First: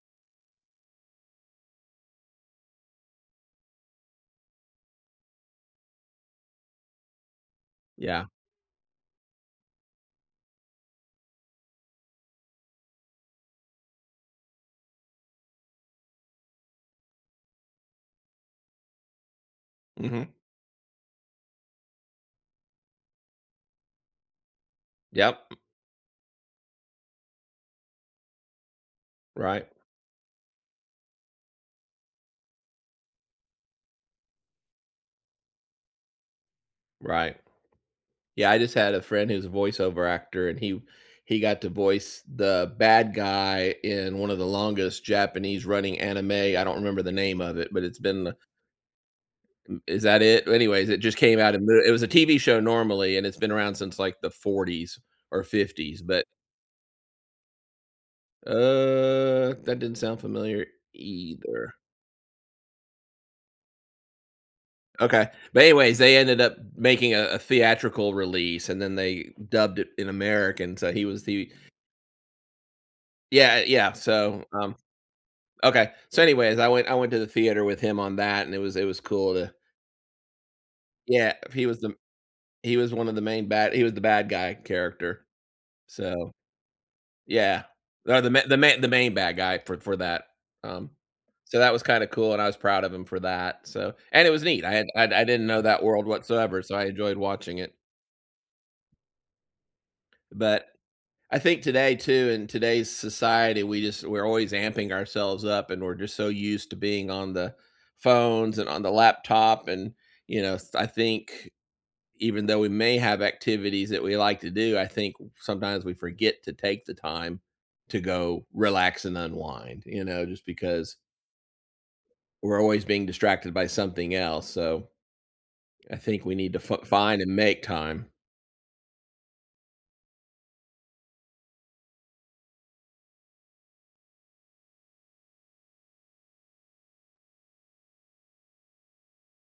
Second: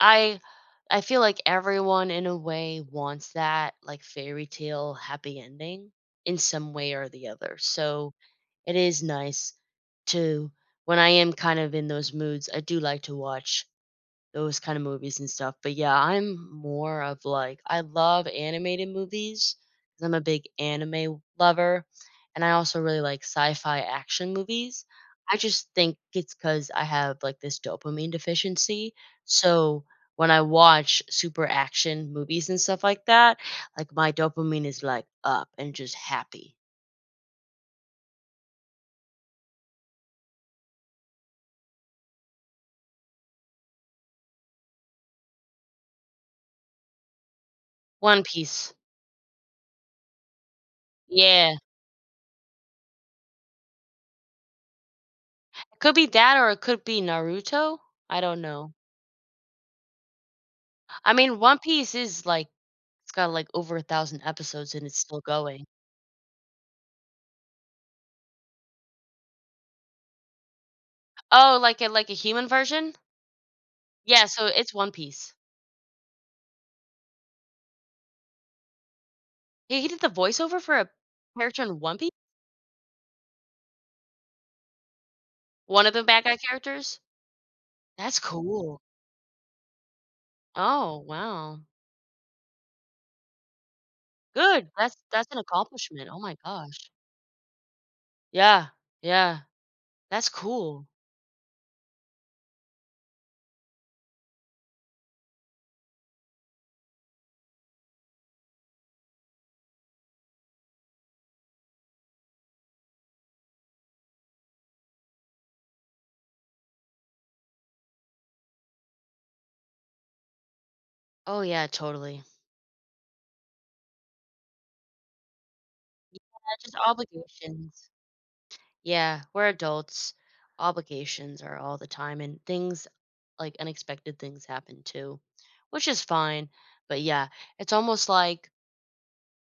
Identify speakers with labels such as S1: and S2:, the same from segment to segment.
S1: I I feel like everyone, in a way, wants that, like, fairytale happy ending, in some way or the other, so,
S2: Yeah.
S1: it is nice to when I am, kind of, in those moods, I do like to watch those kinda movies and stuff, but, yeah, I'm more of, like I love animated movies, 'cause I'm a
S2: Mhm.
S1: big anime lover, and I also really like sci-fi action movies. I
S2: Yep.
S1: just think it's 'cause I have, like, this dopamine deficiency,
S2: Right.
S1: so, when I watch super action movies and stuff like that, like, my dopamine is, like, up, and just happy.
S2: Right. Yeah, I just had a friend who's a voiceover actor, and he he got to voice the bad guy in one of the longest Japanese running anime. I don't remember the name of it, but it's
S1: One
S2: been the
S1: Piece.
S2: M is that it? Anyways, it just came out
S1: Yeah.
S2: in the it was a TV show normally, and it's been around since, like, the 40s, or
S1: Could
S2: 50s
S1: be
S2: but
S1: that, or it could be Naruto. I don't know.
S2: Uh, that doesn't sound familiar,
S1: I mean, One
S2: either.
S1: Piece is, like it's got, like, over 1,000 episodes, and it's still
S2: Okay. But,
S1: going.
S2: anyways, they ended up making a a theatrical release, and then they dubbed it in American, so, he was the
S1: Oh, like, a like, a human version?
S2: Yeah, eh yeah,
S1: Yeah,
S2: so,
S1: so,
S2: um
S1: it's One Piece.
S2: okay. So, anyways, I went I went to the theater with him on that, and it was it was cool to
S1: He he did the voiceover for a
S2: Yeah,
S1: character
S2: he
S1: in
S2: was the m
S1: One Pi
S2: he was one of the main bad he was the bad guy character.
S1: One of the bad
S2: So,
S1: guy characters?
S2: yeah.
S1: That's
S2: No, the ma the
S1: cool.
S2: main the main bad guy for for that. Um,
S1: Oh,
S2: so
S1: wow.
S2: that was kinda cool, and I was proud of him for that, so and it was neat,
S1: Good.
S2: I had
S1: That's
S2: I I
S1: that's an
S2: didn't know that world
S1: accomplishment. Oh my
S2: whatsoever, so I
S1: gosh.
S2: enjoyed watching it.
S1: Yeah. Yeah. That's
S2: But,
S1: cool.
S2: I think today, too, in today's society, we just we're always amping ourselves up, and we're just so used to being on the phones, and on the laptop, and, you know, s I think, even though we may have activities that we like to do, I think, uh, sometimes we forget to take the time to go relax and unwind, you know? Just because
S1: Oh, yeah, totally.
S2: we're always being distracted by something else, so, I
S1: Y
S2: think we need
S1: yeah,
S2: to
S1: just
S2: fi find and make
S1: obligations.
S2: time.
S1: Yeah, we're adults. Obligations are all the time, and things like, unexpected things happen, too. Which is fine. But, yeah. It's almost like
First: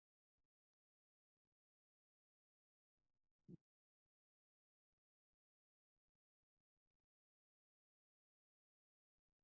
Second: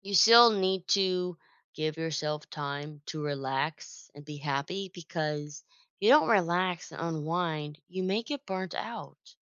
S1: you still need to give yourself time to relax and be happy, because you don't relax and unwind, you may get burnt out.